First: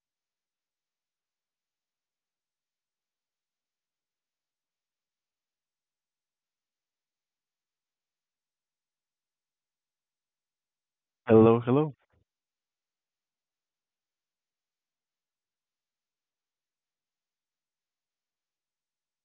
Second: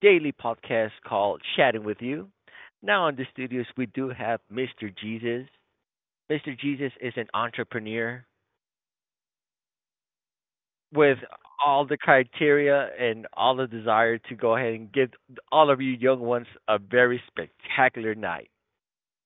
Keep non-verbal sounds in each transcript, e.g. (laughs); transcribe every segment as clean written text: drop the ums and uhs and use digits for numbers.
daily podcast called Chatting with You. Now in the studios we do have Mr. Jesus. Mr. Jesus is an entrepreneur with Hello, all hello. the criteria and all the desire to go ahead and give all of you young ones a very spectacular night.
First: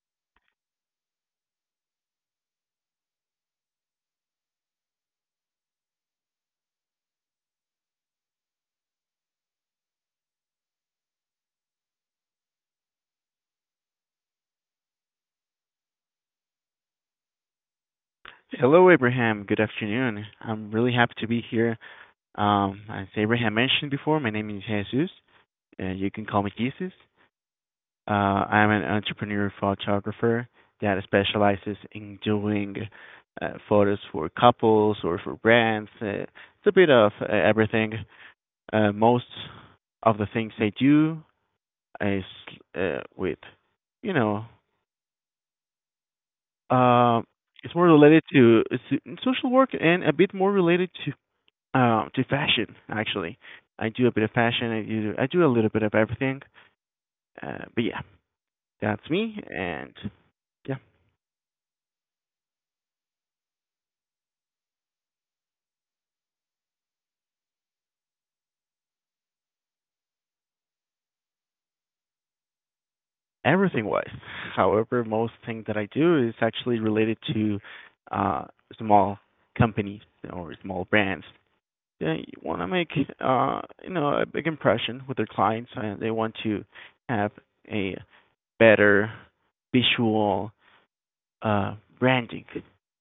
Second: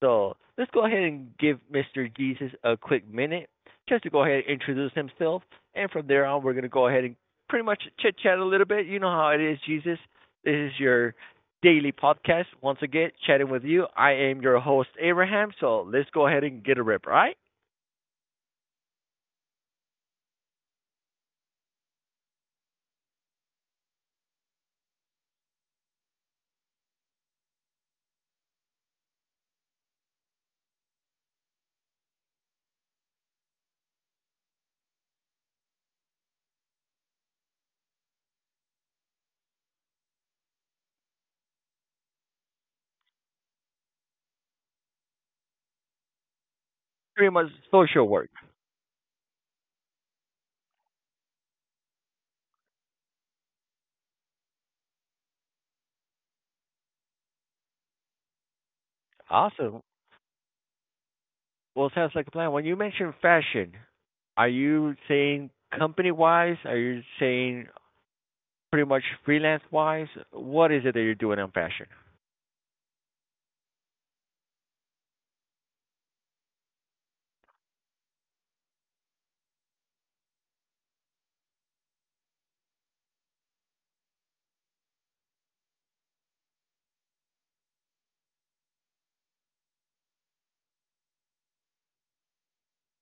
So let's go ahead and give Mr. Jesus a quick minute just to go ahead and introduce himself. And from there on, we're going to go ahead and pretty much chit chat a little bit. How it is, Jesus. This is your daily podcast. Once again, chatting with you. I am your host, Abraham. So let's go ahead and get a rip, all right? Hello, Abraham. Good afternoon. I'm really happy to be here. As Abraham mentioned before, my name is Jesus. You can call me Jesus. I'm an entrepreneur photographer that specializes in doing photos for couples or for brands. It's a bit of everything. Most of the things I do is with, you know, uh, Pretty much it's more social related work. to it's social work and a bit more related to fashion actually. I do a bit of fashion. I do a little bit of everything. But yeah, that's me Awesome. and yeah, Well, sounds like a plan. When you mention fashion, are you saying company wise? Are you saying pretty much freelance wise? What is it that you're doing on fashion? everything wise. However, most thing that I do is actually related to uh, small companies or small brands. They want to make you know a big impression with their clients, and they want to have a better visual branding,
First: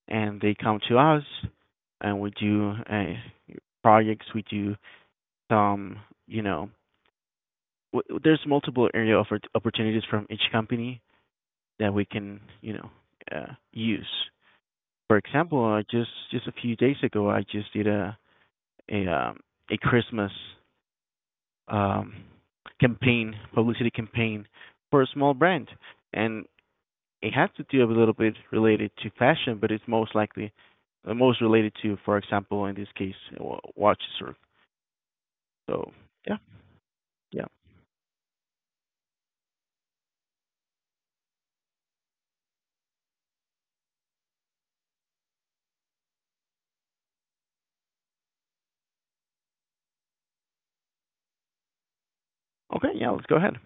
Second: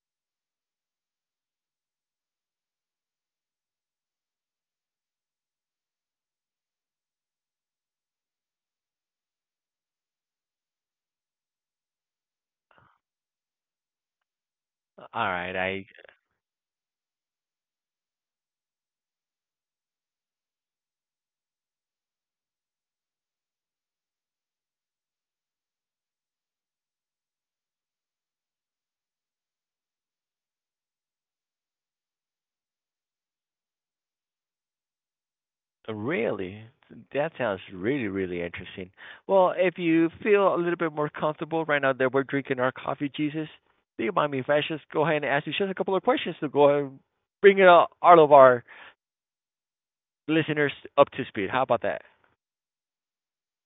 and they come to us, and we do a projects. We do some, you know, there's multiple area of opportunities from each company that we can, you know, use. For All right, example, I I just a few days ago, I just did a um, a Christmas um, campaign, publicity campaign for a small brand, and it has to do a little bit related to fashion, but it's most likely most related to, for example, in this case, watches or so. Yeah, really that yeah. sounds really really interesting. Well, if you feel a little bit more comfortable right now that we're drinking our coffee, Jesus, do you mind me if I just go ahead and ask you just a couple of questions to go ahead and bring it, all of our listeners up to speed? How about that? Okay, yeah. Let's go ahead.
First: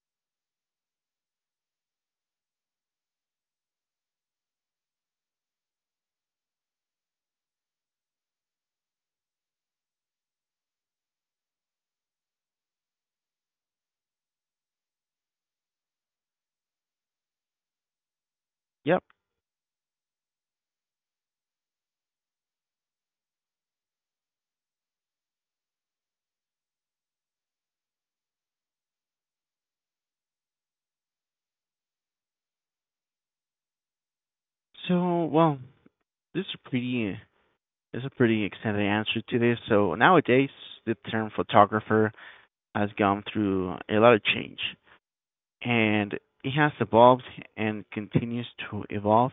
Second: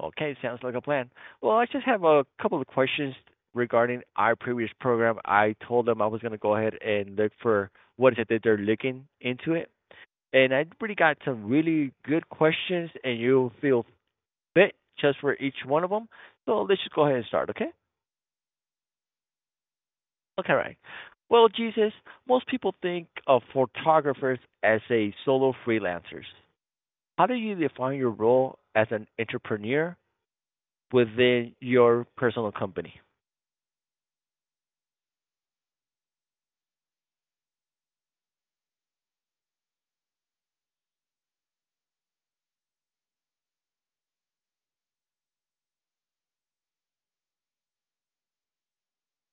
Okay, sounds like a plan. Well, I just have a couple of questions regarding our previous program. I told them I was going to go ahead and look for what is it that they're looking into it. And I pretty got some really good questions, and you'll feel fit just for each one of them. So let's just go ahead and start, okay? Yep. Okay, right. Well, Jesus, most people think of photographers as a solo freelancers. How do you define your role as an entrepreneur within your personal company? So, well, this is pretty this is a pretty extended answer to this. So nowadays, the term photographer has gone through a lot of change, and it has evolved and continues to evolve.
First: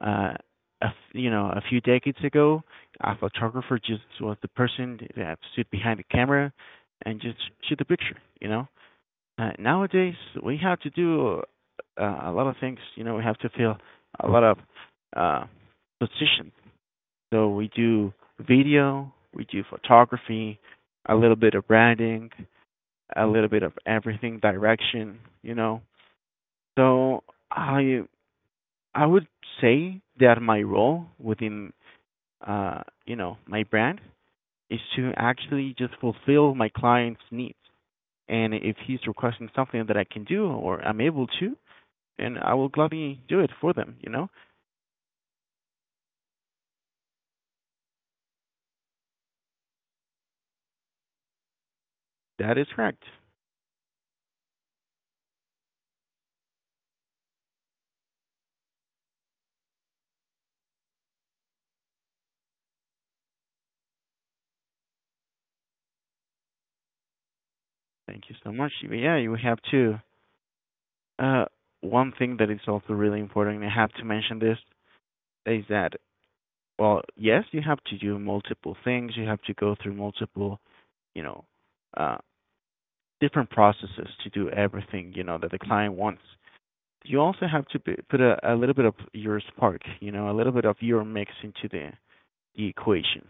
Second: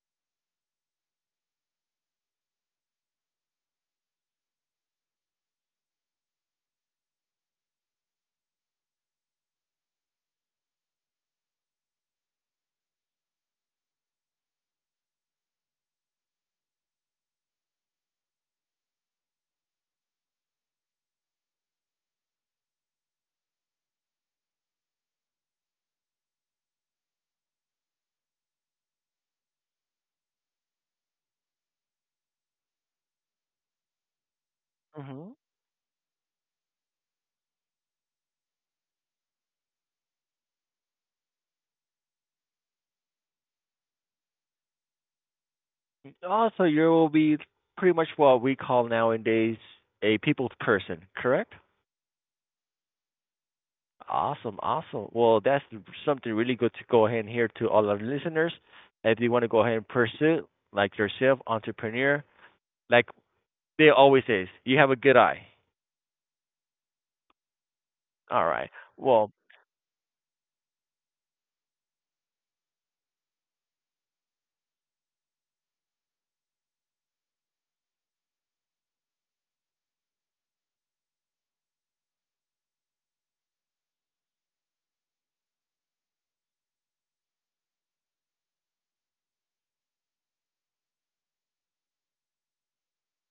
Uh, you know, a few decades ago, a photographer just was the person that stood behind the camera and just shoot the picture. You know, nowadays we have to do a lot of things. You know, we have to fill a lot of uh, positions. So we do video, we do photography, a little bit of branding, a little bit of everything, direction, you know. So I I would say that my role within you know my brand is to hmm actually just fulfill my client's needs. And if he's requesting something that I can do or I'm able to, and I will gladly do it for them, you know? Also, you will be pretty much what we call nowadays a people's person, correct? That is correct. Awesome, awesome. Well, that's something really good to go ahead and hear to all our listeners. If you want to go ahead and pursue, like yourself, entrepreneur, like they always say, you have a good eye. Thank you All so much. right. Yeah, you Well, have to. Uh, one thing that is also really important, I have to mention this, is that, well, yes, you have to do multiple things. You have to go through multiple, you know, uh, different processes to do everything, you know, that the client wants. You also have to put a little bit of your spark, you know, a little bit of your mix into the equation.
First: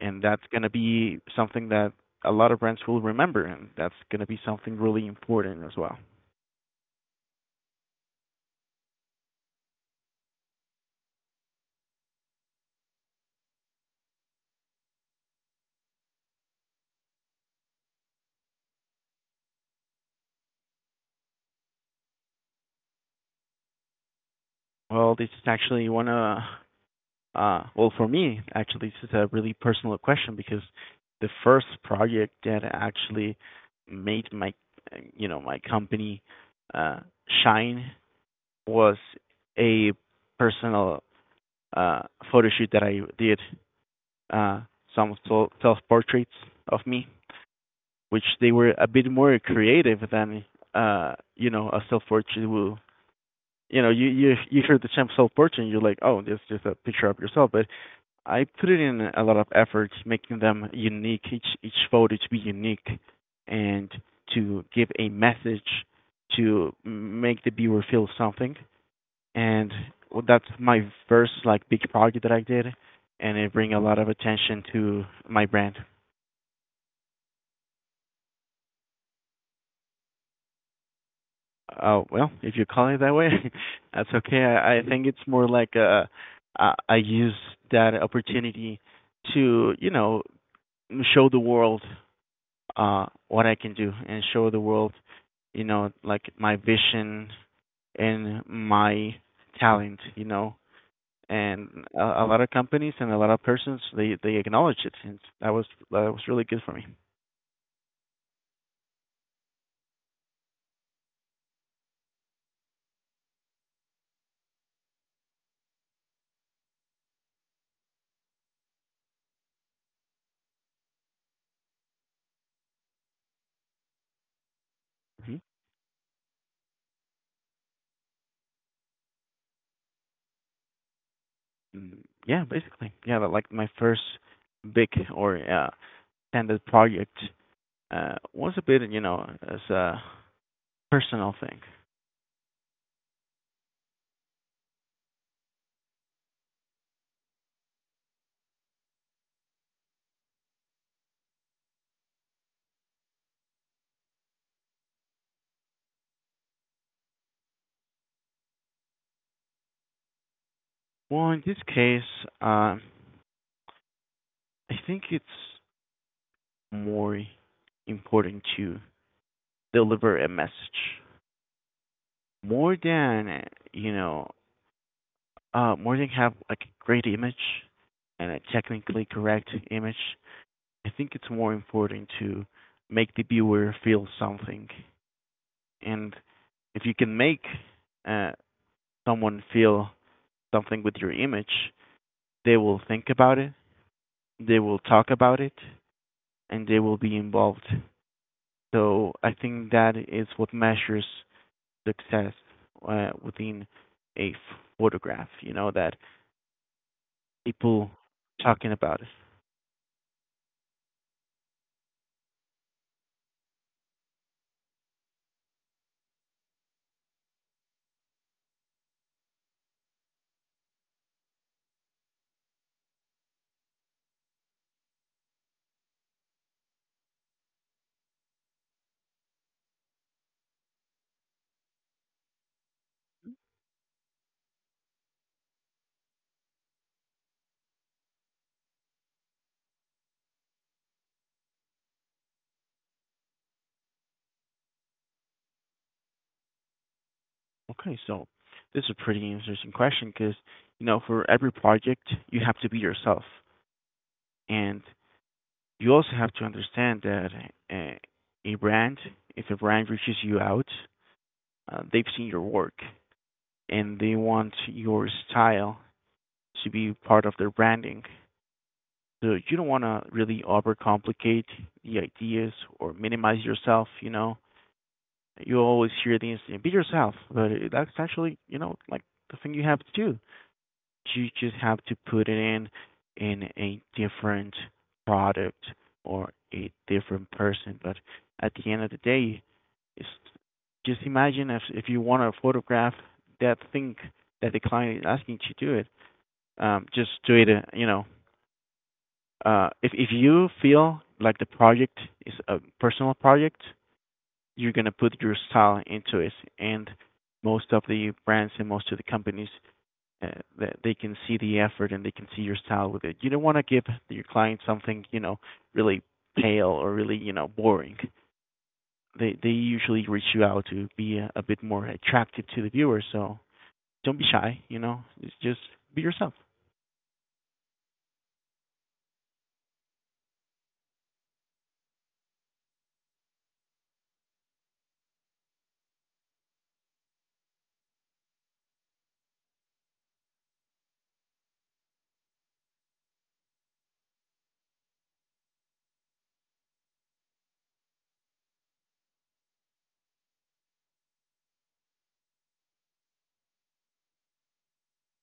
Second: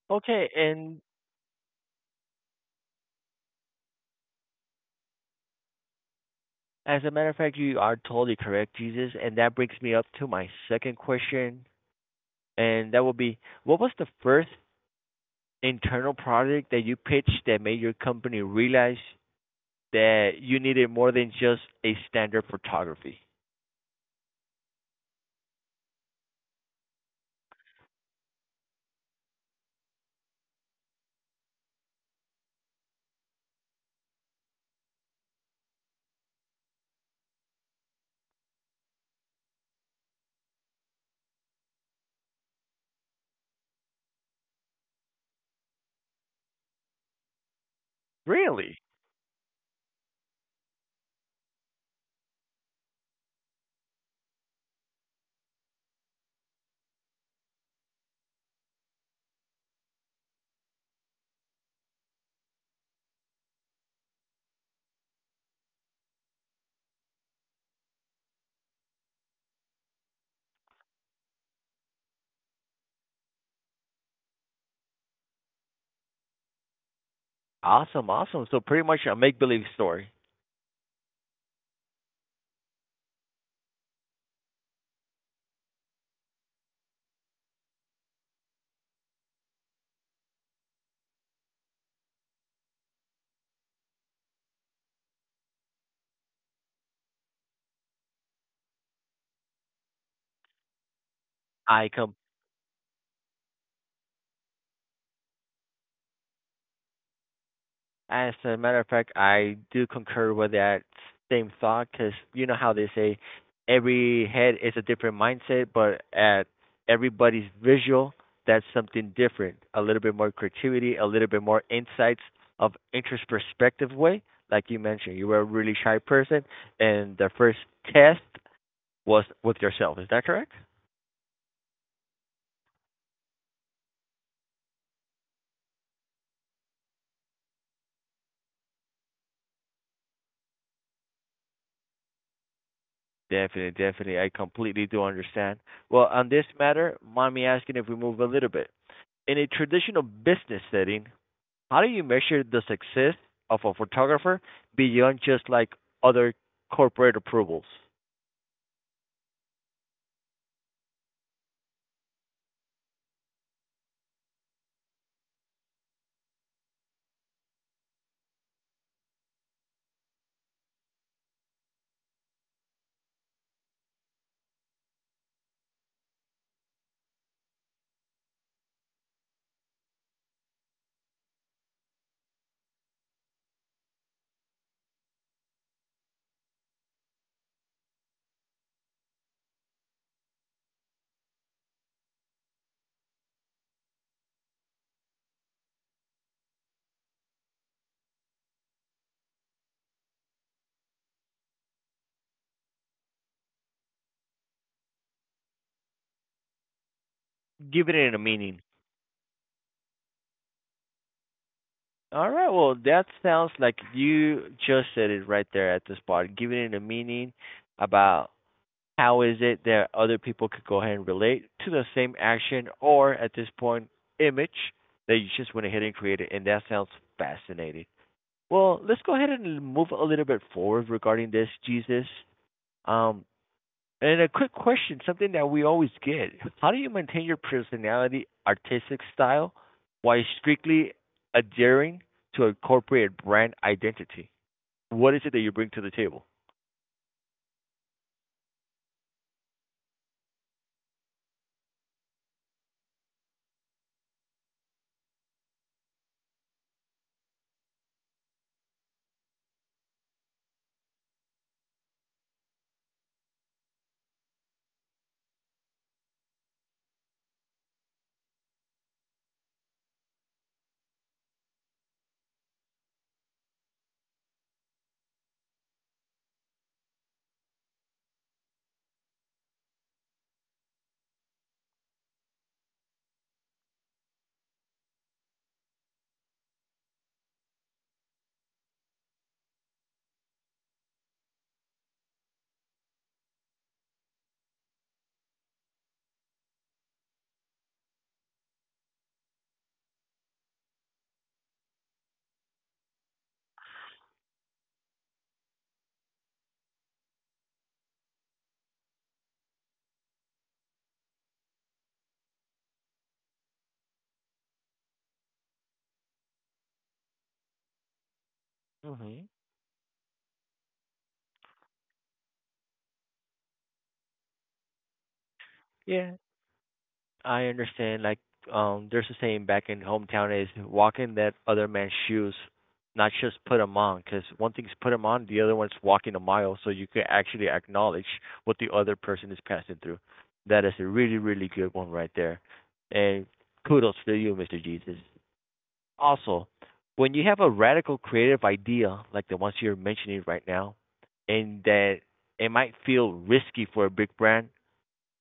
And that's okay. going to And be something that a lot of brands will remember, and that's going to be something really important as well. as a matter of fact, you are totally correct, Jesus. And that brings me up to my second question. And that will be what was the first internal project that you pitched that made your company realize that you needed more than just a standard photography? Well, this is actually one of. Well, for me, actually, this is a really personal question because the first project that actually made my, you know, my company uh, shine was a personal uh, photo shoot that I did. Uh, some self-portraits of me, which they were Really? a bit more creative than, you know, a self-portrait will. You know, you hear the term self-portrait, and you're like, oh, that's just a picture of yourself, but I put in a lot of efforts, making them unique, each photo to be unique, and to give a message to make the viewer feel something. And well, that's my first like big project that I did, and it bring a lot of attention to my brand. Awesome, awesome. So pretty much a make believe story. Oh well, if you call it that way, (laughs) that's okay. I think it's more like I use that opportunity to you know show the world what I can do and show the world, you know, like my vision and my talent, you know. And I com a lot of companies and a lot of persons they acknowledge it, and that was really good for me. As a matter of fact, I do concur with that same thought because you know how they say every head is a different mindset, but at everybody's visual, that's something different. A little bit more creativity, a little bit more insights of interest perspective way. Like you mentioned, you were a really shy person, and the first test was with yourself. Is that correct? Hmm. Yeah, basically, yeah, but like my first big or standard project was a bit, you know, as a personal thing. Definitely, definitely. I completely do understand. Well, on this matter, mind me asking if we move a little bit. In a traditional business setting, how do you measure the success of a photographer beyond just like other corporate approvals? Well, in this case, um, I think it's more important to deliver a message more than you know more than have like a great image and a technically correct image. I think it's more important to make the viewer feel something, and if you can make uh, someone feel something with your image, they will think about it, they will talk about it, and they will be involved. So I think that is what measures success within a photograph, you know, that people Giving it a meaning. talking about it. All right, well, that sounds like you just said it right there at the spot, giving it a meaning about how is it that other people could go ahead and relate to the same action or at this point image that you just went ahead and created, and that sounds fascinating. Well, let's go ahead and move a little bit forward regarding this, Jesus. um, and a quick question, something that we always get: how do you maintain your personality artistic style while strictly adhering to a corporate brand identity? What is it that you bring to the table? Okay, so this is a pretty interesting question because, you know, for every project, you have to be yourself. And you also have to understand that uh, a brand, if a brand reaches you out, they've seen your work and they want your style to be part of their branding. So you don't want to really overcomplicate the ideas or minimize yourself, you know. You always hear the instinct, be yourself, but that's actually, you know, like the thing you have to do. You just have to put it in a different product or a different person. But at the end of the day, it's, just imagine if you want to photograph that thing that the client is asking you to do it, just do it. You know, if if you feel like the project is a personal project, you're gonna put your style into it. And most of the brands and most of the companies uh, that they can see the effort and they can see your style with it. You don't want to give your client something you know really pale or really you know boring. Hmm They usually reach you out to be a bit more attractive to the viewer. So don't be shy. You know, it's just be Yeah, yourself. I understand. There's a saying back in hometown is walk in that other man's shoes, not just put them on. Because one thing's put them on, the other one's walking a mile, so you can actually acknowledge what the other person is passing through. That is a really, really good one right there. And kudos to you, Mr. Jesus. Also, when you have a radical creative idea like the ones you're mentioning right now, and that it might feel risky for a big brand,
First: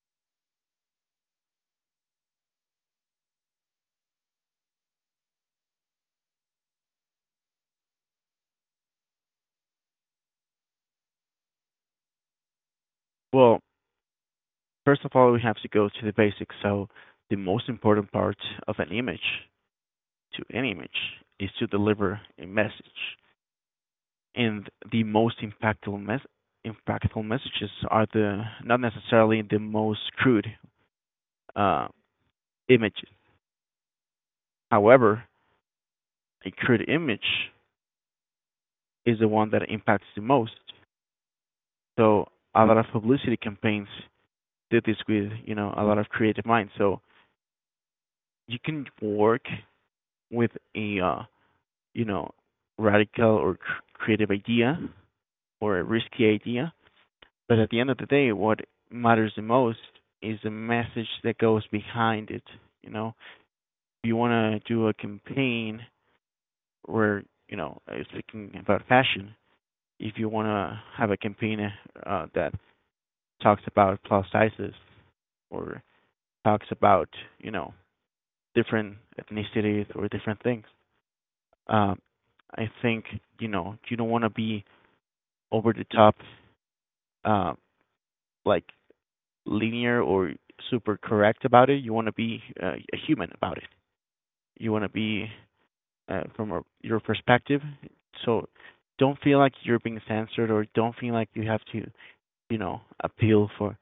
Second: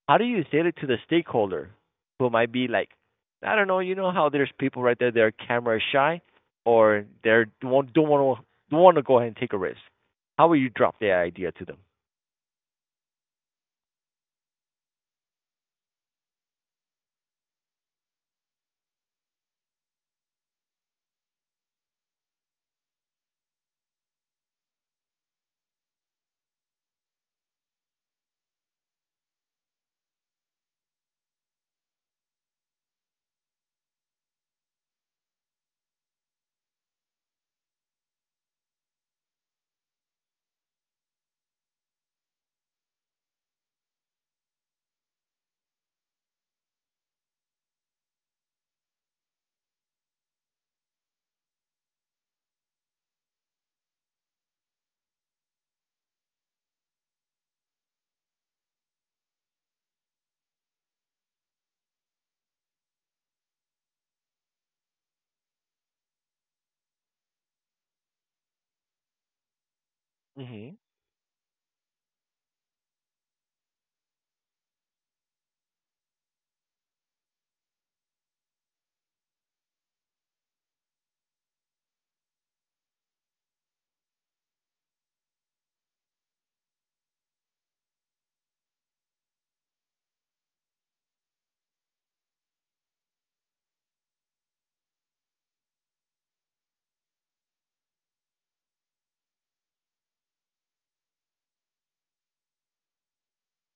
how do you say it to the stakeholder who might be like, I don't know, you know how there's people right there they're camera shy or they don't want to don't want to go ahead and take a risk. How will you drop the idea to them? Well, first of all, we have to go to the basics. So the most important part of an image to any image is to deliver a message. And the most impactful impactful messages are the not necessarily the most crude uh, images. However, a crude image is the one that impacts the most. So a lot of publicity campaigns did this with you know a lot of creative minds. So you can work with a you know radical or creative idea or a risky idea. But at the end of the day, what matters the most is the message that goes behind it. You know, if you want to do a campaign where, you know, speaking about fashion, if you want hmm to have a campaign that talks about plus sizes or talks about, you know, different ethnicities or different things, um, I think, you know, you don't want to be over the top, uh, like linear or super correct about it. You want to be a human about it. You want to be from your perspective. So don't feel like you're being censored or don't feel like you have to, you know, appeal for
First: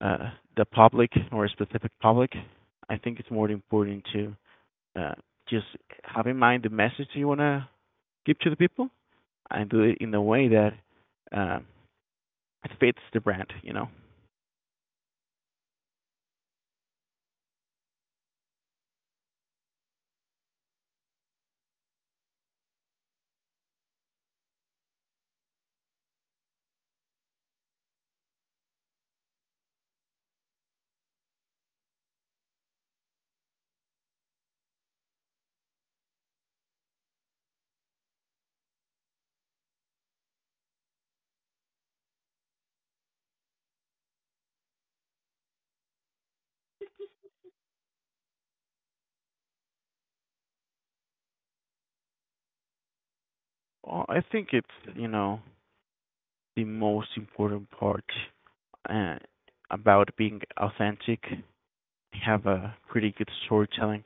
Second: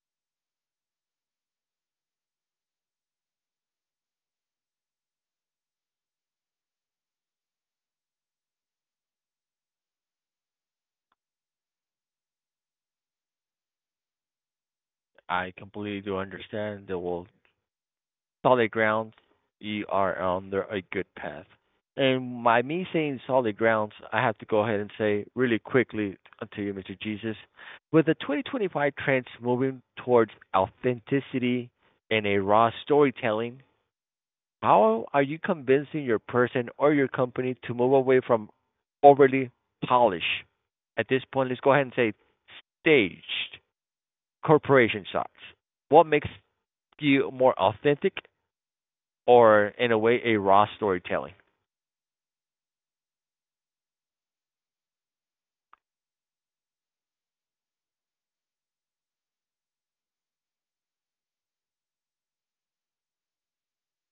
uh, the public or a specific public. I think it's more important to uh, just have in mind the message you want to give to the people and do it in a way that uh, fits the brand, you know. I completely do understand that. Well, solid grounds, you are on the, a good path. And by me saying solid grounds, I have to go ahead and say really quickly unto you, Mr. Jesus, with the 2025 trends moving towards authenticity and a raw storytelling, how are you convincing your person or your company to move away from overly polished? At this point, let's go ahead and say staged corporation shots. What makes you more authentic or in a way a raw storytelling? Well, I think it's, you know, the most important part uh, about being authentic, have a pretty good storytelling.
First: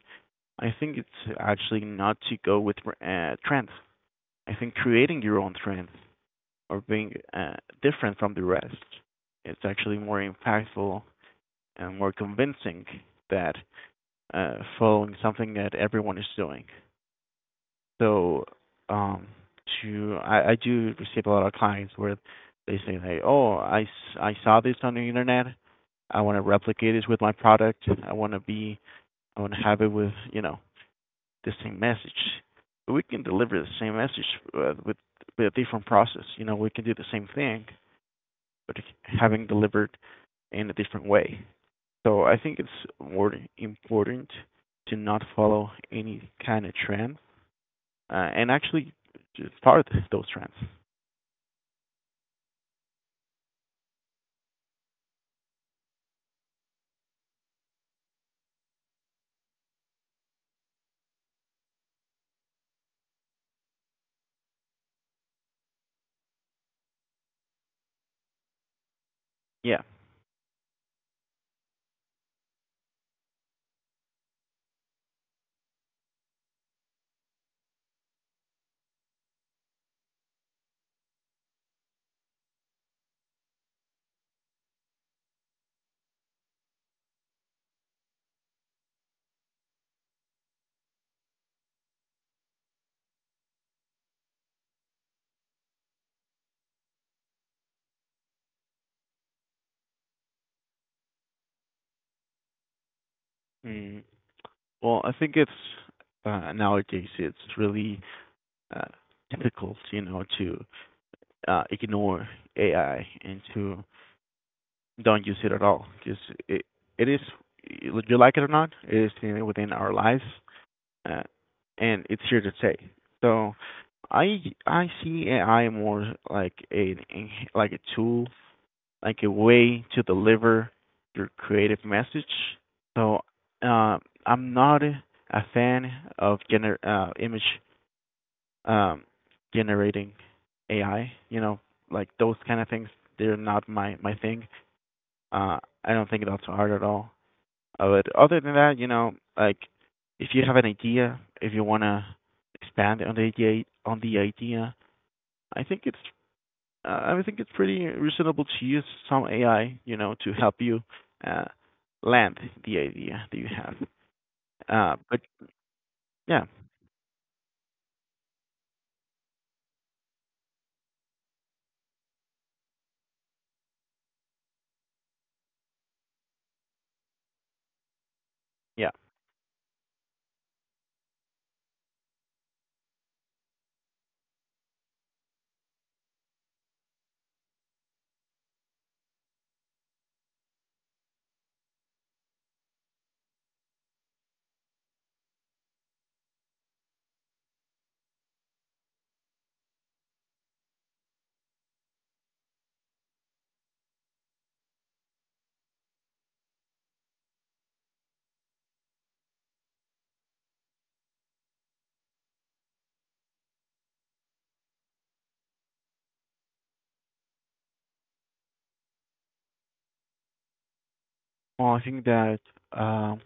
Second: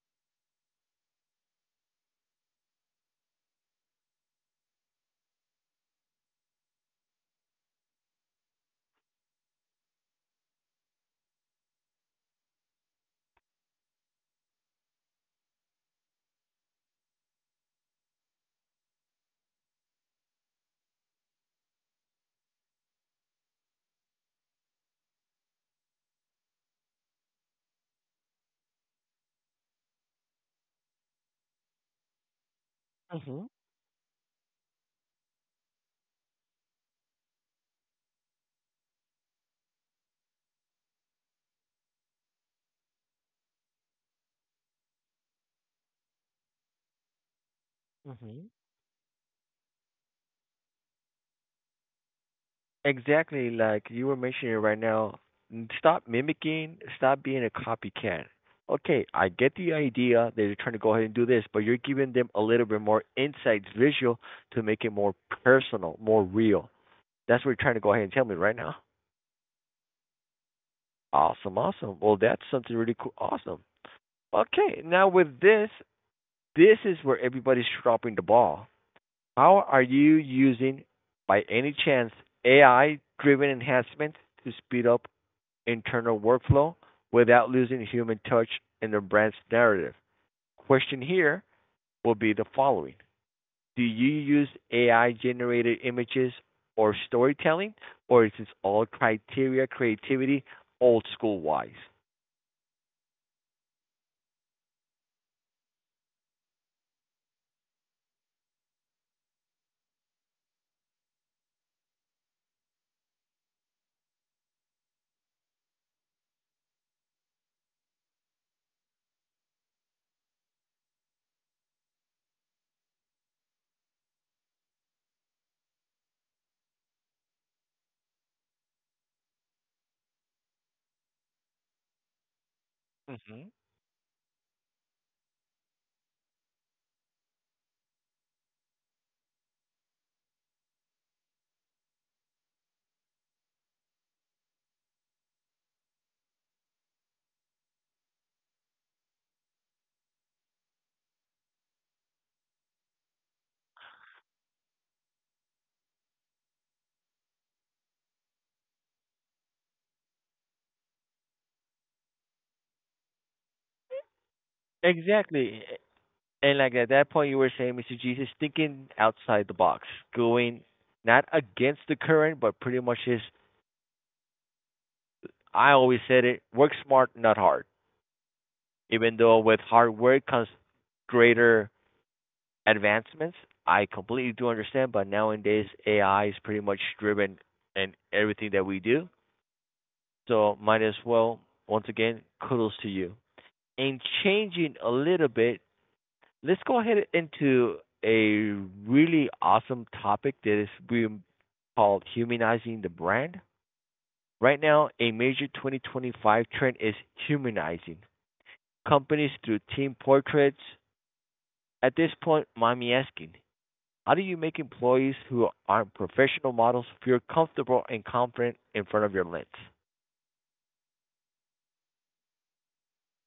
I think it's actually not to go with trends. I think creating your own trends or being different from the rest, it's actually more impactful and more convincing that following something that everyone is doing. So, um, to I do receive a lot of clients where they say, "Hey, oh, I saw this on the internet. I want to replicate it with my product. I want to have it with you know the same message. We can Mhm. deliver the same message with with a different process. You know, we can do the same thing, but having delivered in a different way. So I think it's more important to not follow any kind of trend Mhm. and actually start those trends. Exactly like you were mentioning right now. Stop mimicking. Stop being a copycat. Okay, I get the idea that you're trying to go ahead and do this, but you're giving them a little bit more insights, visual, to make it more personal, more real. That's what you're trying to go ahead and tell me right now. Yeah. Awesome, awesome. Well, that's something really cool. Awesome. Okay, now with this, this is where everybody's dropping the ball. How are you using, by any chance, AI-driven enhancements to speed up internal workflow without losing human touch in the brand's narrative? Question here will be the following: do you use AI-generated images or storytelling, or is this all criteria creativity old school wise? Mm, well, I think it's nowadays it's really uh, difficult, you know, to ignore AI and to don't use it at all because it it is you like it or not, it is within our lives uh, and it's here to stay. So I I see AI more like a tool, like a way to deliver your creative message. So hmm uh, I'm not a fan of um, generating AI. You know, like those kind of things. They're not my thing. Uh, I don't think that's hard at all. But other than that, like, if you have an idea, if you wanna expand on the idea, I think it's pretty reasonable to use some AI, to help you uh, land the idea that you have. But Exactly. yeah, And like at that point, you were saying, Mr. Jesus, thinking outside the box, going not against the current, but pretty much is. I always said it: work smart, not hard. yeah. Even though with hard work comes greater advancements, I completely do understand. But nowadays, AI is pretty much driven in everything that we do. So might as well, once again, kudos to you. And changing a little bit, let's go ahead into a really awesome topic that is being called humanizing the brand. Right now, a major 2025 trend is humanizing companies through team portraits. At this point, mind me asking, how do you make employees who aren't professional models feel comfortable and confident in front of your lens? Well, I think that um,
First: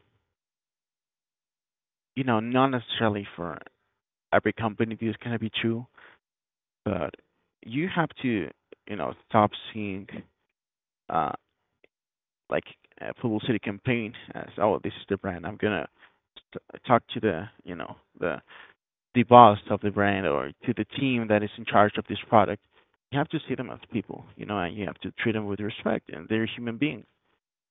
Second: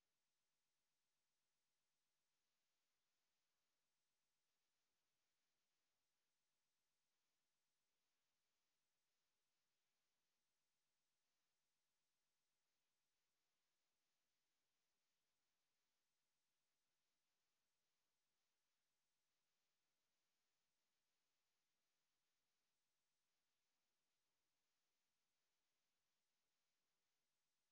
not necessarily for every company this is gonna be true, but you have to, stop seeing uh, like a publicity campaign as, "Oh, this is the brand. I'm gonna talk to the, the boss of the brand, or to the team that is in charge of this product." You have to see them as people, and you have to treat them with respect, and they're human beings.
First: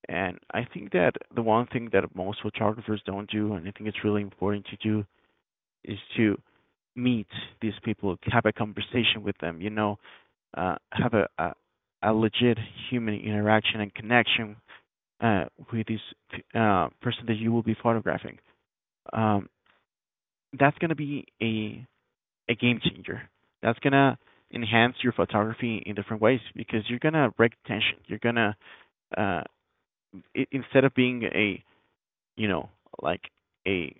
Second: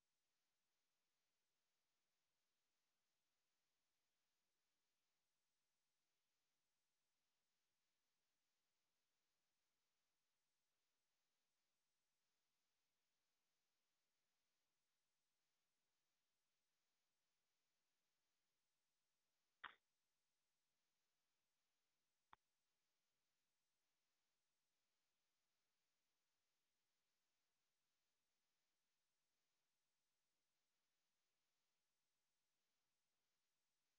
And I think that the one thing that most photographers don't do, and I think it's really important to do, is to meet these people, have a conversation with them, have a, legit human interaction and connection uh, with this person that you will be photographing. Um, that's going to be a game changer. That's going to enhance your photography in different ways, because you're going to break tension. You're going to, uh, instead of being a, you know like a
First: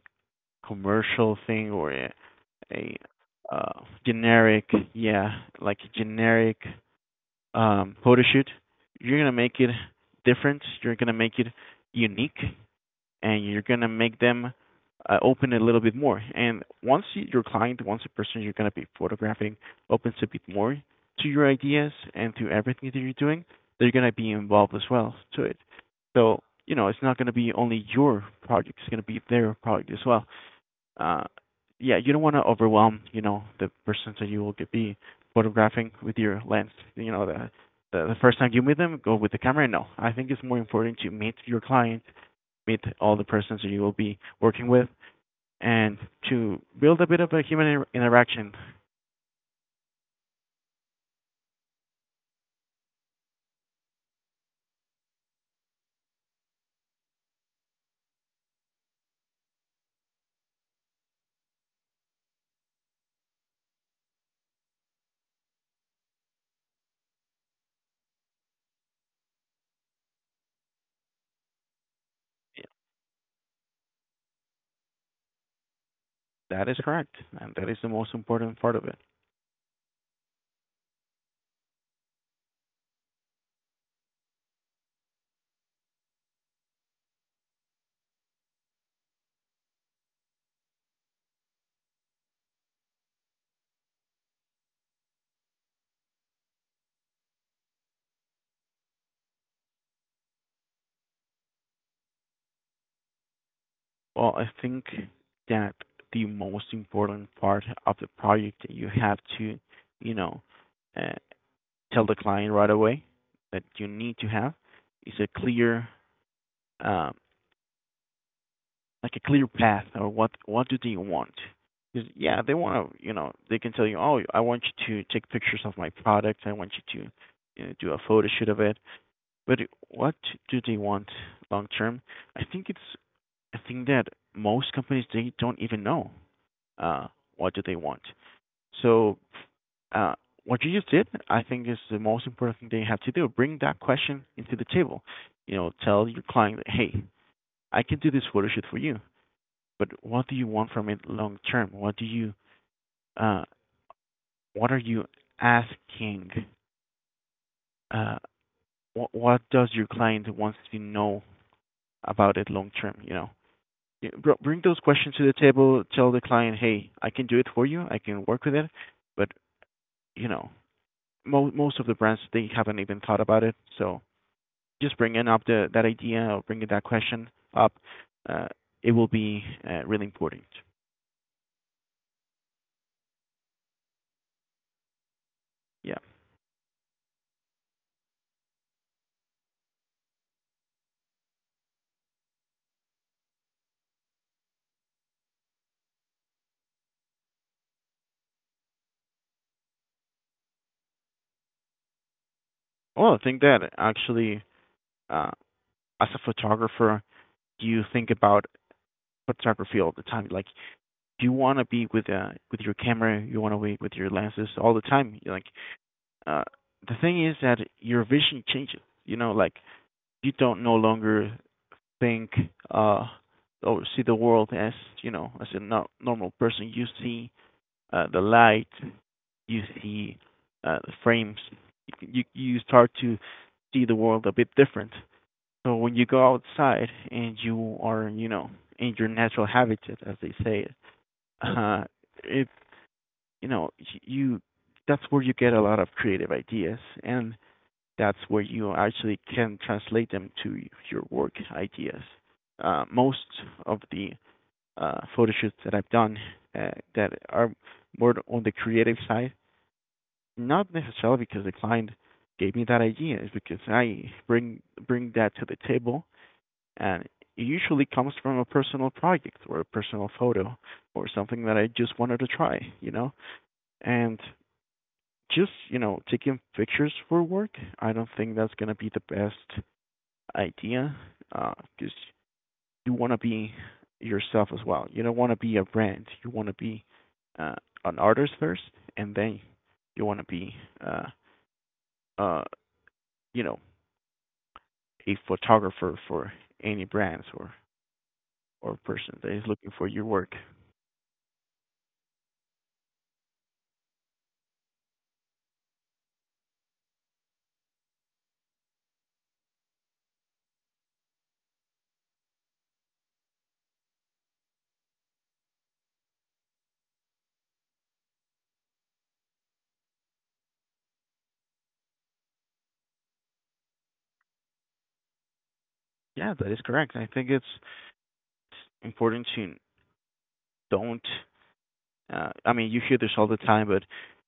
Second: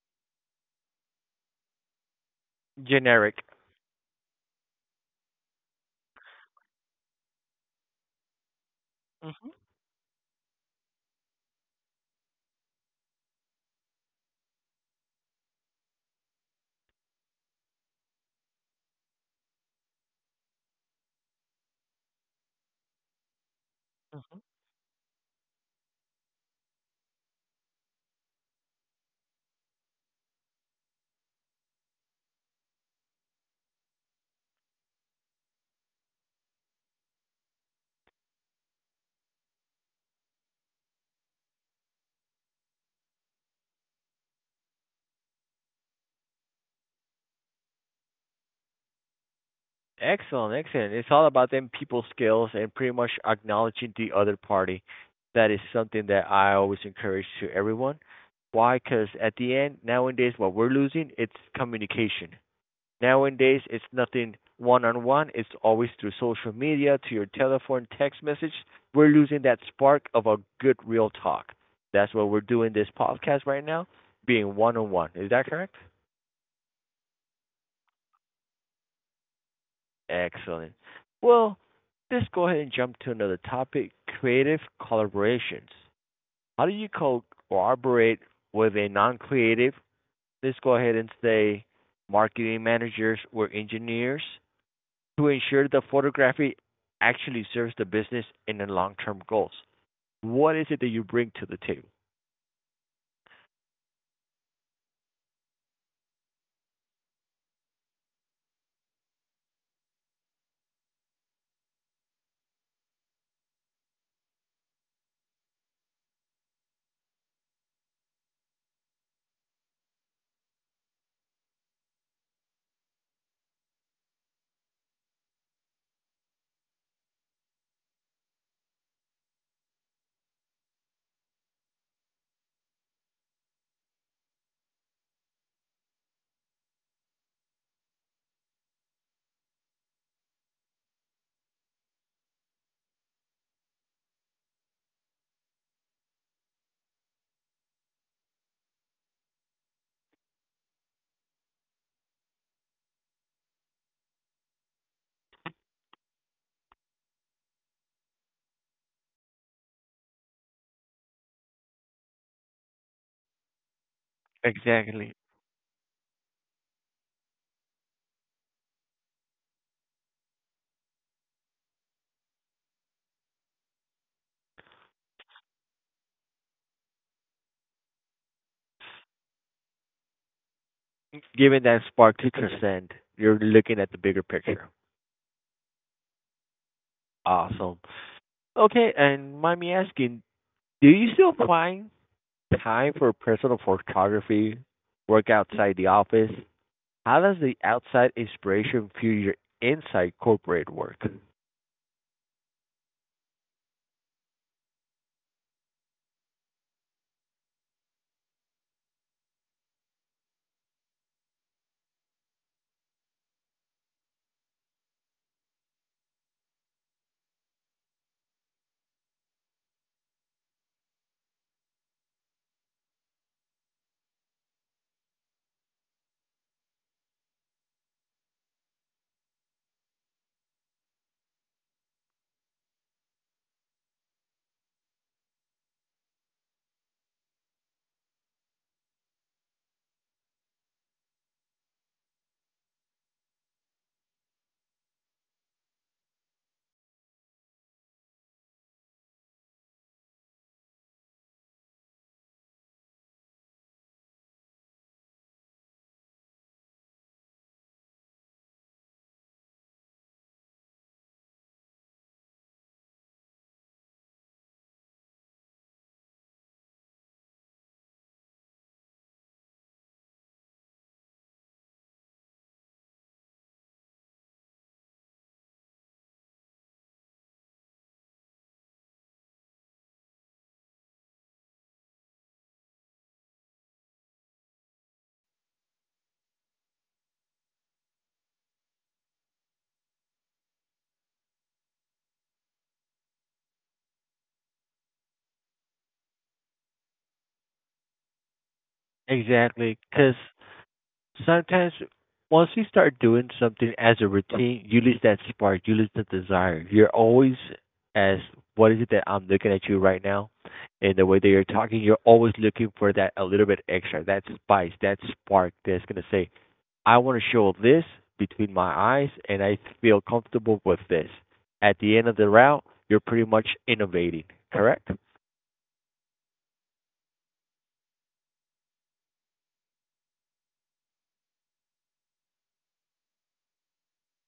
commercial thing or a, a Generic. Generic, yeah, like generic photo shoot, you're going to make it different. You're going to make it unique. And you're gonna make them open it a little bit more. And once you, your client, once the person you're gonna be photographing opens a bit more to your ideas and to everything that you're doing, they're gonna be involved as well to it. So, it's not gonna be only your project; it's gonna be their project as well. Uh, yeah, you don't want to overwhelm, the person that you will be photographing with your lens. You know, the, the first time you meet them, go with the camera. No, I think it's more important to meet your client, meet all the persons you will be working with, and to build a bit of a human interaction. Excellent, excellent. It's all about them people skills and pretty much acknowledging the other party. That is something that I always encourage to everyone. Why? Because at the end, nowadays, what we're losing, it's communication. Nowadays, it's nothing one on one. It's always through social media, to your telephone, text message. We're losing that spark of a good, real talk. That's what we're doing this podcast right now, being one on one. Is that correct? That is correct, and that is the most important part of it. Excellent. Well, let's go ahead and jump to another topic, creative collaborations. How do you co- Collaborate with a non creative, let's go ahead and say marketing managers or engineers, to ensure the photography actually serves the business and the long term goals? What is it that you bring to the table? Well, I think that the most important part of the project that you have to, you know, uh, tell the client right away that you need to have is a clear, uh, like a clear path. Or what, do they want? Because yeah, they want to, they can tell you, "Oh, I want you to take pictures of my product. I want you to, do a photo shoot of it." But what do they want long term? I think it's a thing that most companies, they don't even know uh, what do they want. So uh, what you just did, I think, is the most important thing they have to do. Bring that question into the table. You know, tell your client, "Hey, I can do this photo shoot for you, but what do you want from it long term? What do you, uh, what are you asking? Uh, what, does your client wants to know about it long term?" You know, bring those questions Exactly. to the table. Tell the client, "Hey, I can do it for you. I can work with it, but, you know, most of the brands they haven't even thought about it." So just bringing up the, that idea, or bringing that question up, uh, it will be really important. Given that spark to transcend, you're looking at the bigger picture. Yeah. Awesome. Okay, and mind me asking, do you still find time for personal photography, work outside the office? How does the outside inspiration fuel your inside corporate work? Well, I think that actually, uh, as a photographer, do you think about photography all the time? Like, do you want to be with, with your camera? You want to be with your lenses all the time? Like, uh, the thing is that your vision changes. You know, like, you don't no longer think uh or see the world as, you know, as a normal person. You see the light. You see the frames. You start to see the world a bit different. So when you go outside and you are, you know, in your natural habitat, as they say, uh, it, you know, you, that's where you get a lot of creative ideas, and that's where you actually can translate them to your work ideas. Most of the photo shoots that I've done, that are more on the creative side, not necessarily because the client gave me that idea, is because I bring that to the table, and it usually comes from a personal project or a personal photo, or something that I just wanted to try, you know? And just, you know, taking pictures for work, I don't think that's going to be the best idea, because 'cause you want to be yourself as well. You don't want to be a brand. You want to be uh, an artist first, and then you want to be, uh, uh, you know, a photographer for any brands, or, person that is looking Exactly, for your because work. sometimes once you start doing something as a routine, you lose that spark, you lose the desire. You're always as what is it that I'm looking at you right now, and the way that you're talking, you're always looking for that a little bit extra, that spice, that spark that's gonna say, I want to show this between my eyes and I feel comfortable with this. At the end of the route, you're pretty much innovating, correct? Yeah, that is correct. I think it's important to don't. I mean, you hear this all the time, but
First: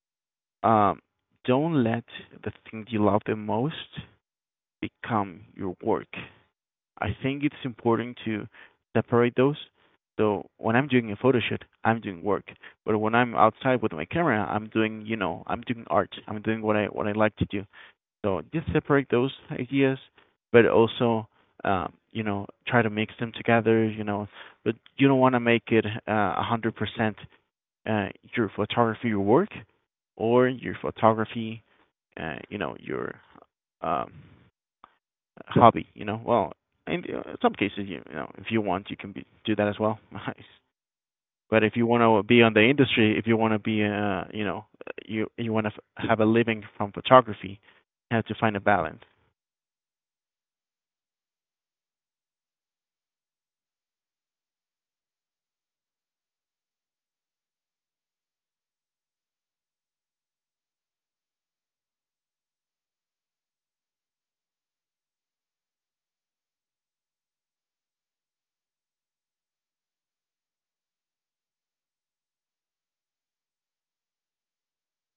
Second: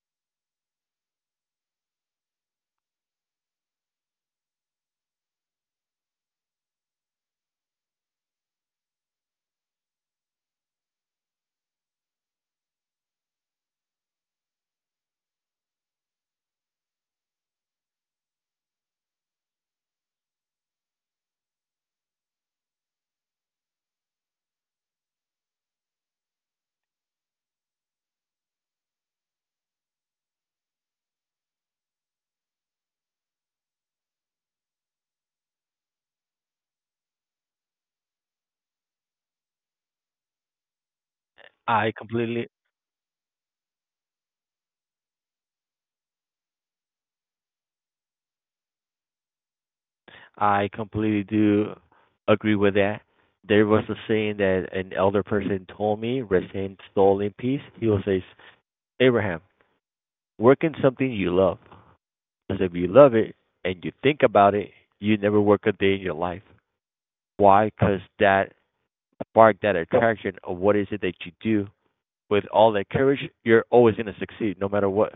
um, don't let the thing you love the most become your work. I think it's important to separate those. So when I'm doing a photo shoot, I'm doing work. But when I'm outside with my camera, I'm doing, you know, I'm doing art. I'm doing what I, what I like to do. So just separate those ideas, but also, you know, try to mix them together, you know, but you don't want to make it 100% uh, your photography, your work, or your photography, you know, your um, hobby, you know. Well, in some cases, you know, if you want, you can be, do that as well. (laughs) Nice. But if you I want to be completely on the industry, if you want to be, you know, you want to have a living from photography, you have to find a balance. I completely do agree with that. There was a saying that an elder person told me, rest in stolen peace. He will say, Abraham, work in something you love. Because if you love it and you think about it, you never work a day in your life. Why? Because that spark, that attraction of what is it that you do with all that courage, you're always going to succeed no matter what.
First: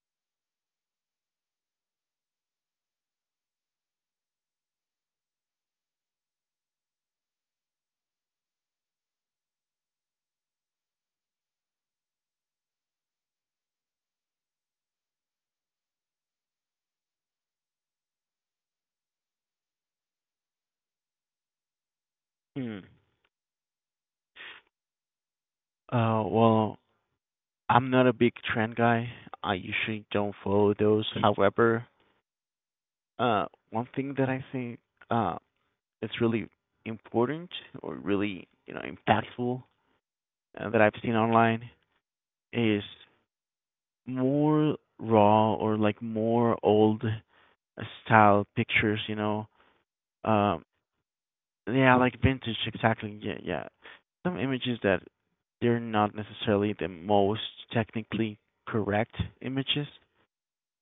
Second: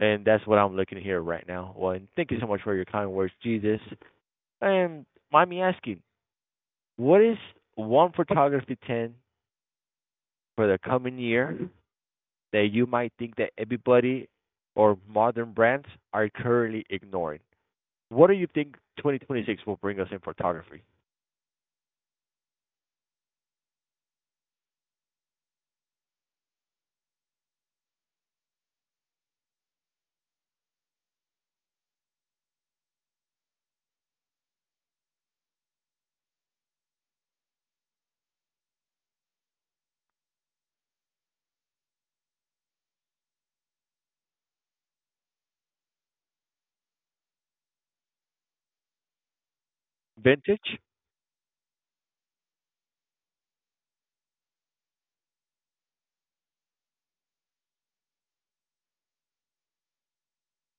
And that's what I'm looking here right now. Well, and thank you so much for your kind words, Jesus. And mind me asking, what is one photography 10 for the coming year that you might think that everybody or modern brands are currently ignoring? What do you think 2026 will bring us in photography? Hmm. Well, I'm not a big trend guy. I usually don't follow those. However, one thing that I think uh is really important, or really, you know, impactful, that I've seen online, is more raw, or like more old style pictures. You know, um, Vintage? yeah, like vintage, exactly. Yeah, yeah. Some images that they're not necessarily the most technically correct images.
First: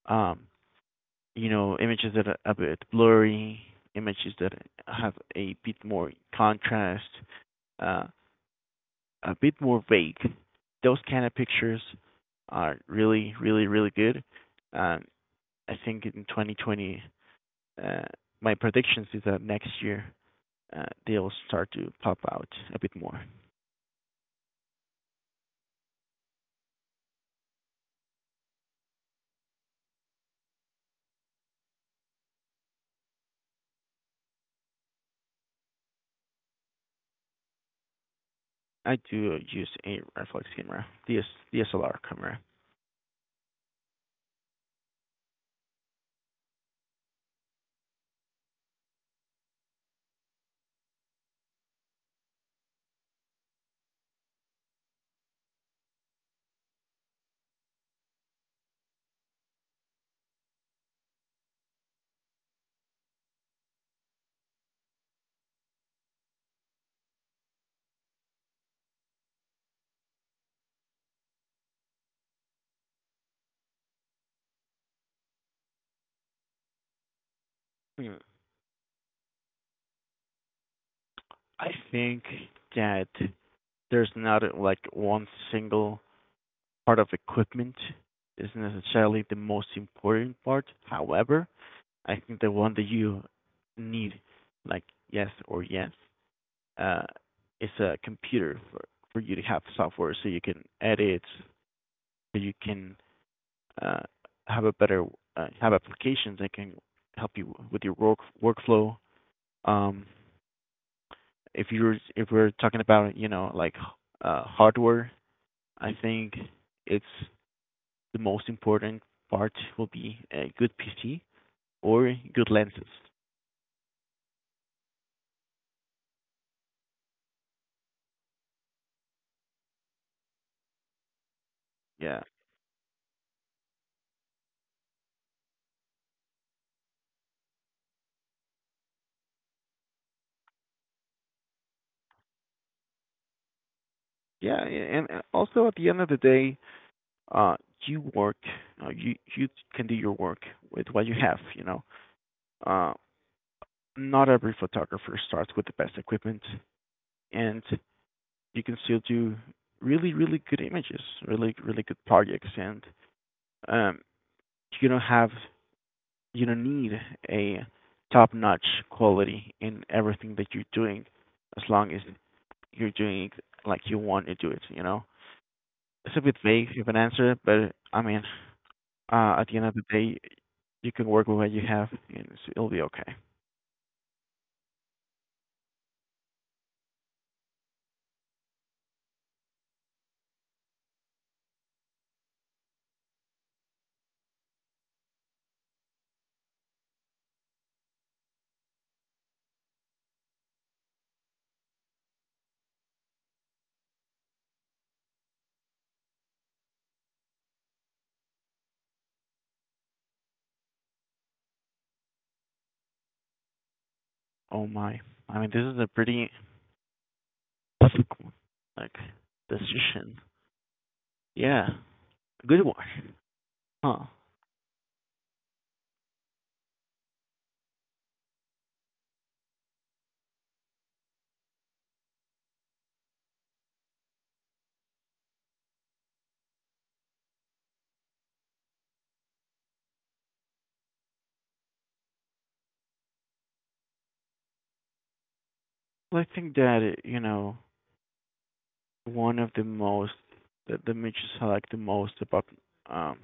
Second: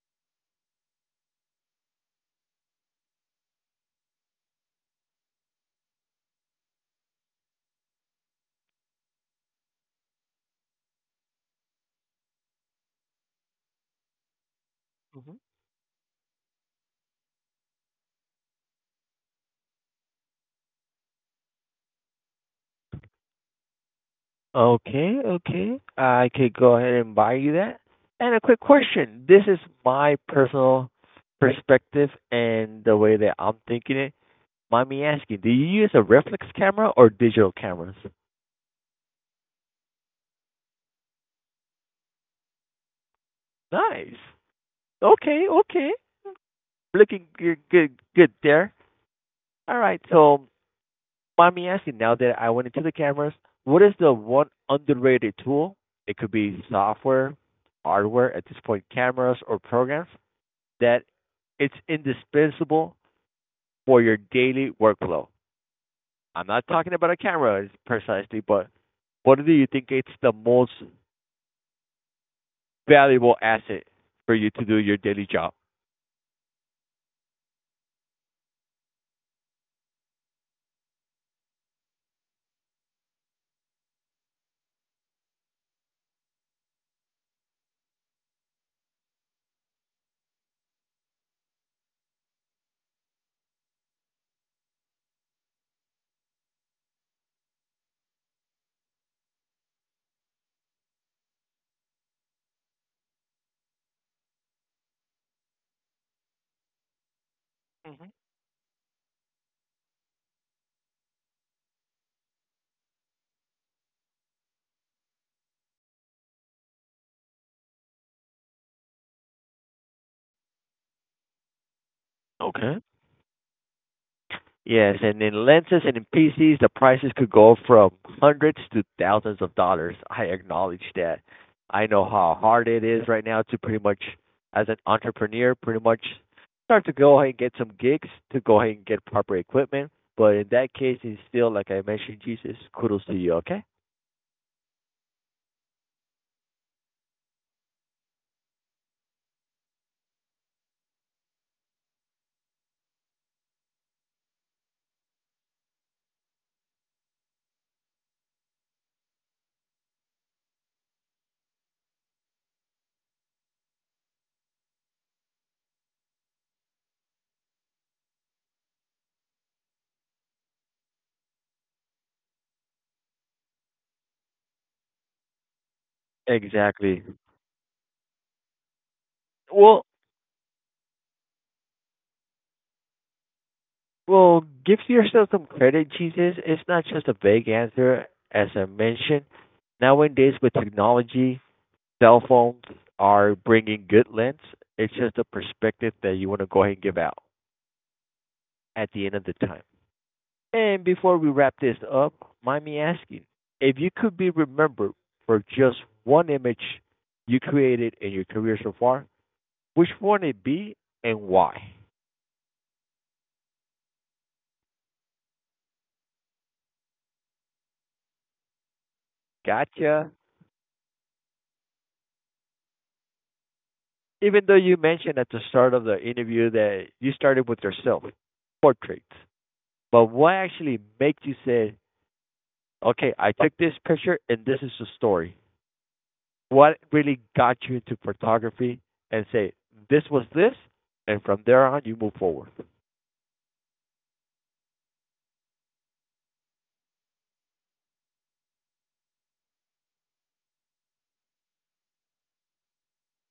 Um, you know, images that are a bit blurry, images that have a bit more contrast, uh, a bit more vague. Those kind of pictures are really, really, really good. Um, Mm-hmm. I think in 2020, uh, my predictions is that next year, they'll start to pop out a bit more. Okay, okay. I could go ahead and buy you that. And a quick question. This is my personal perspective and the way that I'm thinking it. Mind me asking, do you use a reflex camera or digital cameras? I do use a reflex camera, DSLR camera. Nice. Okay, okay. Looking good there. All right. So, mind me asking, now that I went into the cameras, what is the one underrated tool? It could be software, hardware, at this point, cameras or programs that it's indispensable for your daily workflow. I'm not talking about a camera precisely, but what do you think it's the most valuable asset for you to do your daily job? I think that there's not like one single part of equipment isn't necessarily the most important part. However, I think the one that you need, like, yes or yes, uh, is a computer, for, you to have software so you can edit, so you can uh, have a better, have applications that can help you with your hmm workflow. Um, if you're, if we're talking about, you know, like, hardware, I think it's the most important part will be a good PC or good Okay. lenses. Yes, and in lenses and in PCs, the prices could go from hundreds to thousands of dollars. I acknowledge that. I know Yeah, how hard it is right now to pretty much, as an entrepreneur, pretty much start to go ahead and get some gigs to go ahead and get proper equipment. But in that case, it's still like I mentioned, Jesus, kudos to you. Okay. yeah, yeah, and also at the end of the day, uh, you work, you can do your work with what you have. You know, uh, not every photographer starts with the best equipment, and you can still do really really good images, really really good projects, and um, you don't have, you don't need a top notch quality in everything that you're doing, as long as you're doing it like you want to do it, you know? It's a bit vague of an Exactly. answer, but I mean, at the end of Well, the day, you can work with what you have, and it's, it'll be okay. well, give yourself some credit, Jesus. It's not just a vague answer, as I mentioned. Nowadays, with technology, cell phones are bringing good lens. It's just a perspective that you want to go ahead and give out at the end of the time. And before we wrap this up, mind me asking if you could be remembered for just one image you created in your career so far, which one would it be and why? Oh my. I mean, this is a pretty difficult, like, Gotcha. decision. Yeah, good one. Huh. Even though you mentioned at the start of the interview that you started with yourself, portraits, but what actually makes you say, okay, I took this picture and this is the story? What really got you into photography and say this was this, and from there on you move forward. Well, I think that, you know, one of the most, the, matches I like the most about, um,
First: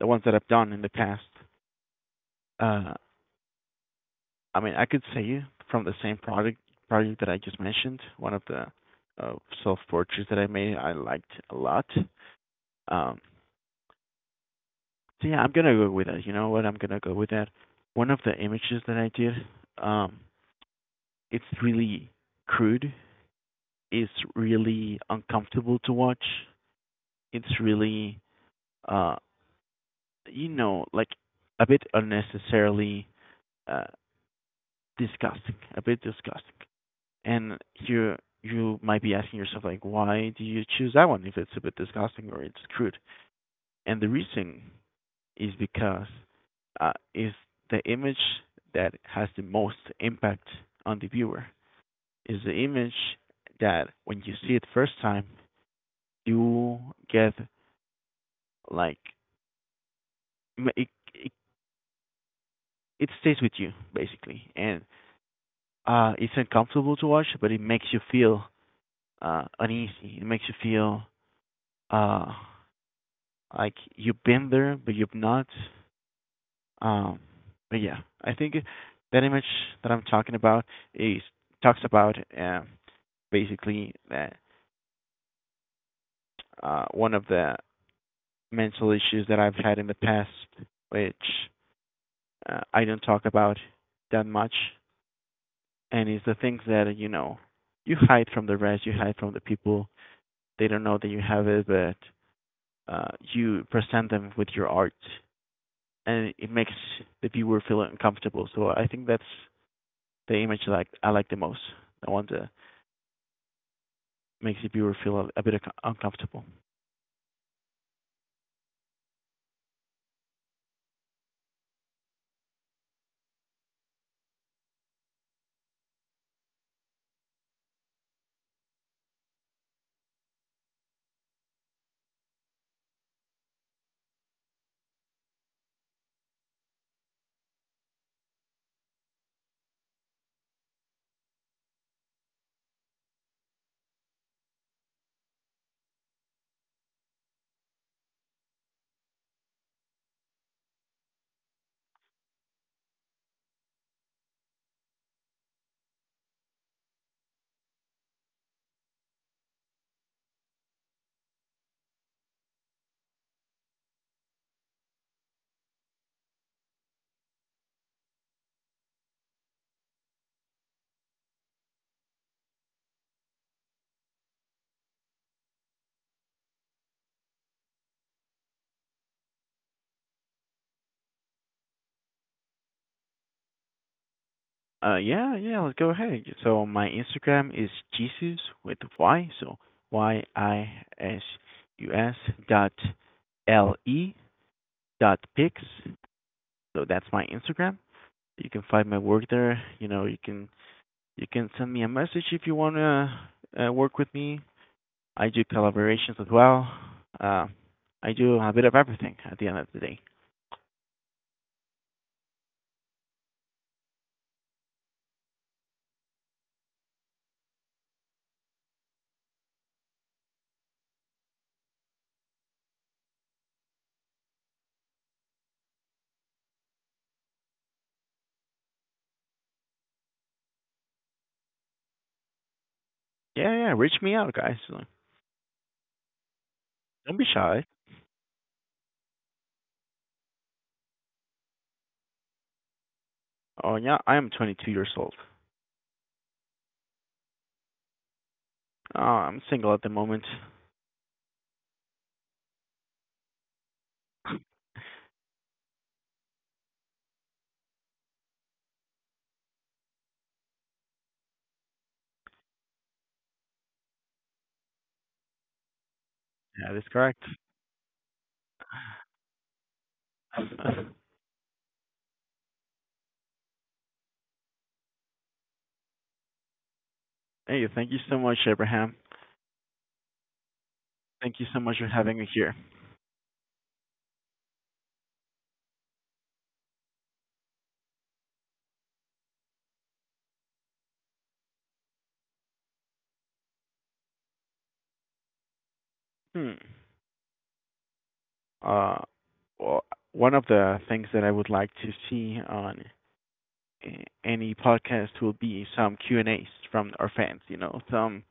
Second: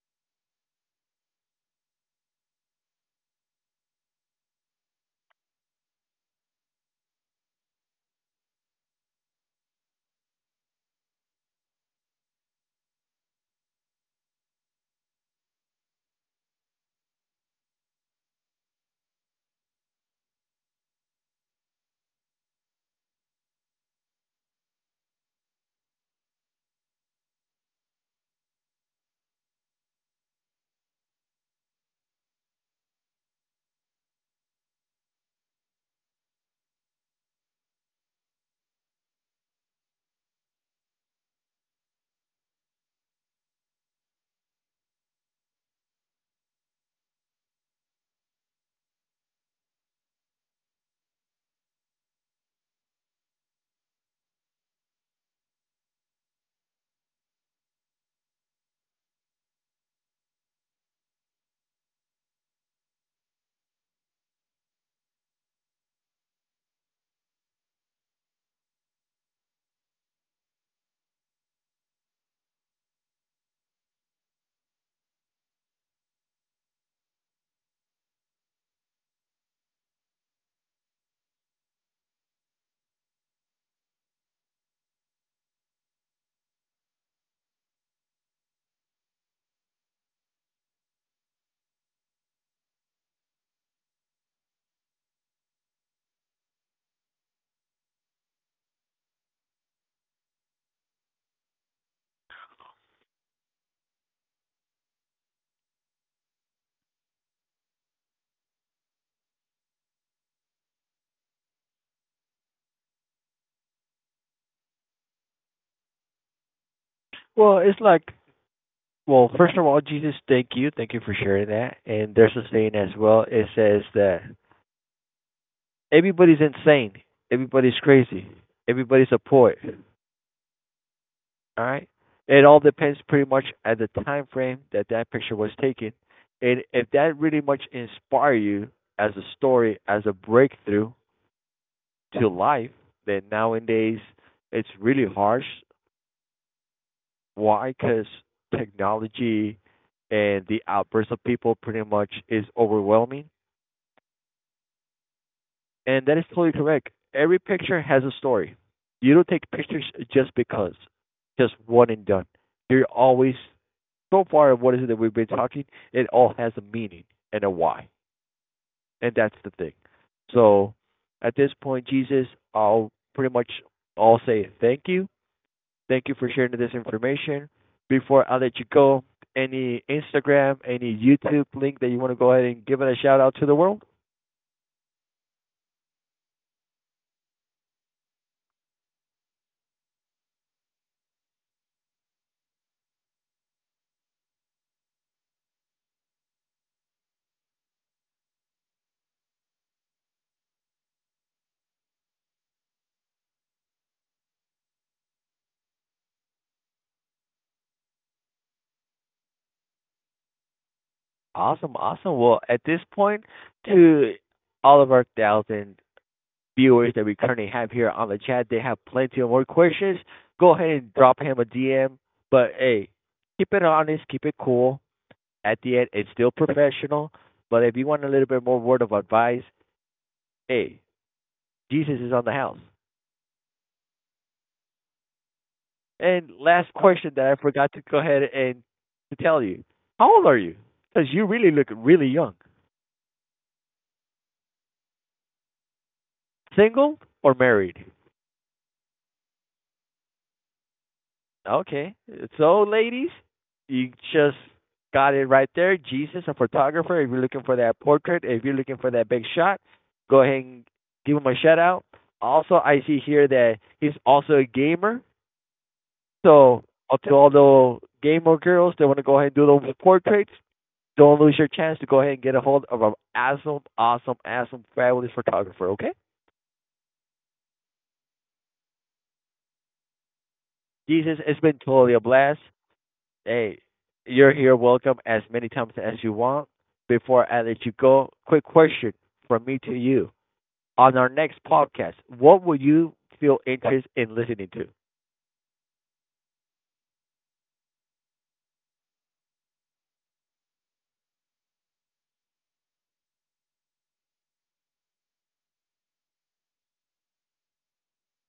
the ones that I've done in the past, uh, I mean, I could say you from the same project that I just mentioned, one of the uh, self portraits that I made, I liked a lot. Um, so yeah, I'm gonna go with that. You know what? I'm gonna go with that. One of the images that I did, um, it's really crude. It's really uncomfortable to watch. It's really, uh, you know, like a bit unnecessarily uh, disgusting. A bit disgusting. And you might be asking yourself, like, why do you choose that one if it's a bit disgusting or it's crude, and the reason is because is the image that has the most impact on the viewer, is the image that when you see it first time, you get, like, it, it, it stays with you basically, and it's uncomfortable to watch, but it makes you feel uneasy. It makes you feel, uh, like you've been there, but you've not. um but yeah, I think that image that I'm talking about is, talks about, basically that, one of the mental issues that I've had in the past, which I don't talk about that much, and it's the things that, you know, you hide from the rest, you hide from the people, they don't know that you have it, but you present them with your art, and it makes the viewer feel uncomfortable. So I think that's the image like I like the most, the one that makes the viewer feel a, bit uncomfortable. Well, it's like, well, first of all, Jesus, thank you, thank you for sharing that. And there's a saying as well. It says that everybody's insane, everybody's crazy, everybody's a poet. All right, it all depends pretty much at the time frame that picture was taken, and if that really much inspire you as a story, as a breakthrough to life, that nowadays it's really harsh. Why? Because technology and the outburst of people pretty much is overwhelming. And that is totally correct. Every picture has a story. You don't take pictures just because, just one and done. You're always so far of what is it that we've been talking. It all has a meaning and a why, and that's the thing. So at this point, Jesus, I'll pretty much all say thank you. Thank you for sharing this information. Before I let you go, any Instagram, any YouTube link that you want to go ahead and give it a shout out to the world? Yeah, yeah, let's go ahead. So my Instagram is Jesus with Y, so Y I S U S dot L E dot pics. So that's my Instagram. You can find my work there. You know, you can send me a message if you wanna work with me. I do collaborations as well. Uh, I do a bit of everything at the end of the day. Awesome, awesome. Well, at this point, to all of our thousand viewers that we currently have here on the chat, they have plenty of more questions. Go ahead and drop him a DM. But hey, keep it honest, keep it cool. At the end, it's still professional. But if you want a little bit more word of advice, hey, Jesus is on the house. Yeah, yeah, reach me out, guys. And last question Don't be that I shy. forgot to go ahead and to tell you. How old are you? Because you really look really young. Oh yeah, I am 22 years old. Single or married? I'm single at the moment. Okay. So, ladies, you just (laughs) got it right there. Jesus, a photographer. If you're looking for that portrait, if you're looking for that big shot, go ahead and give him a shout out. Also, I see here that he's also a gamer. So, That is to correct. all the gamer girls that want to go ahead and do those portraits, (laughs) don't lose your chance to go ahead and get a hold of an awesome, awesome, awesome, fabulous photographer, okay? Hey, thank you so much, Abraham. Jesus, Thank it's you so been much for totally a having me blast. here. Hey, you're here. Welcome as many times as you want. Before I let you go, quick question from me to you. On our next podcast, what would you feel interest in listening to? Hmm. Uh, well, one of the things that I would like to see on any podcast will be some Q&A's from our fans. You know, some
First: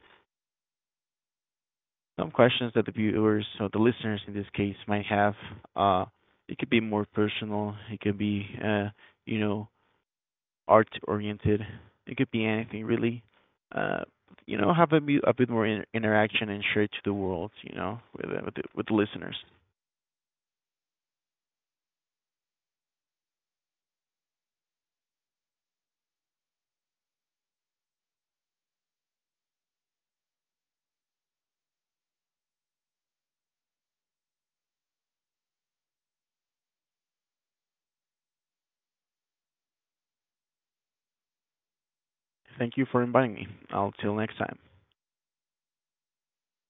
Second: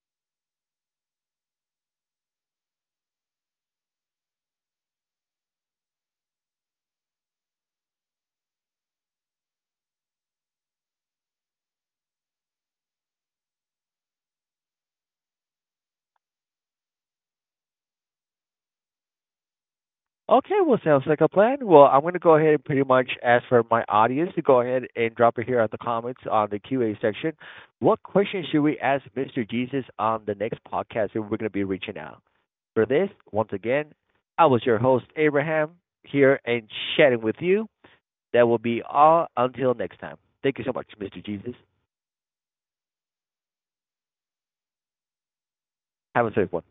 questions that the viewers or the listeners in this case might have. Uh, it could be more personal. It could be, you know, art oriented. It could be anything really. Uh, you know, have a, bit more interaction, and share it to the world. You know, with with the listeners. Okay, well, sounds like a plan. Well, I'm going to go ahead and pretty much ask for my audience to go ahead and drop it here on the comments on the Q&A section. What questions should we ask Mr. Jesus on the next podcast that we're going to be reaching out? For this, once again, I was your host, Abraham, here and chatting with you. That will be all until next time. Thank you so much, Mr. Jesus. Thank you for inviting me. I'll till next time. Have a safe one.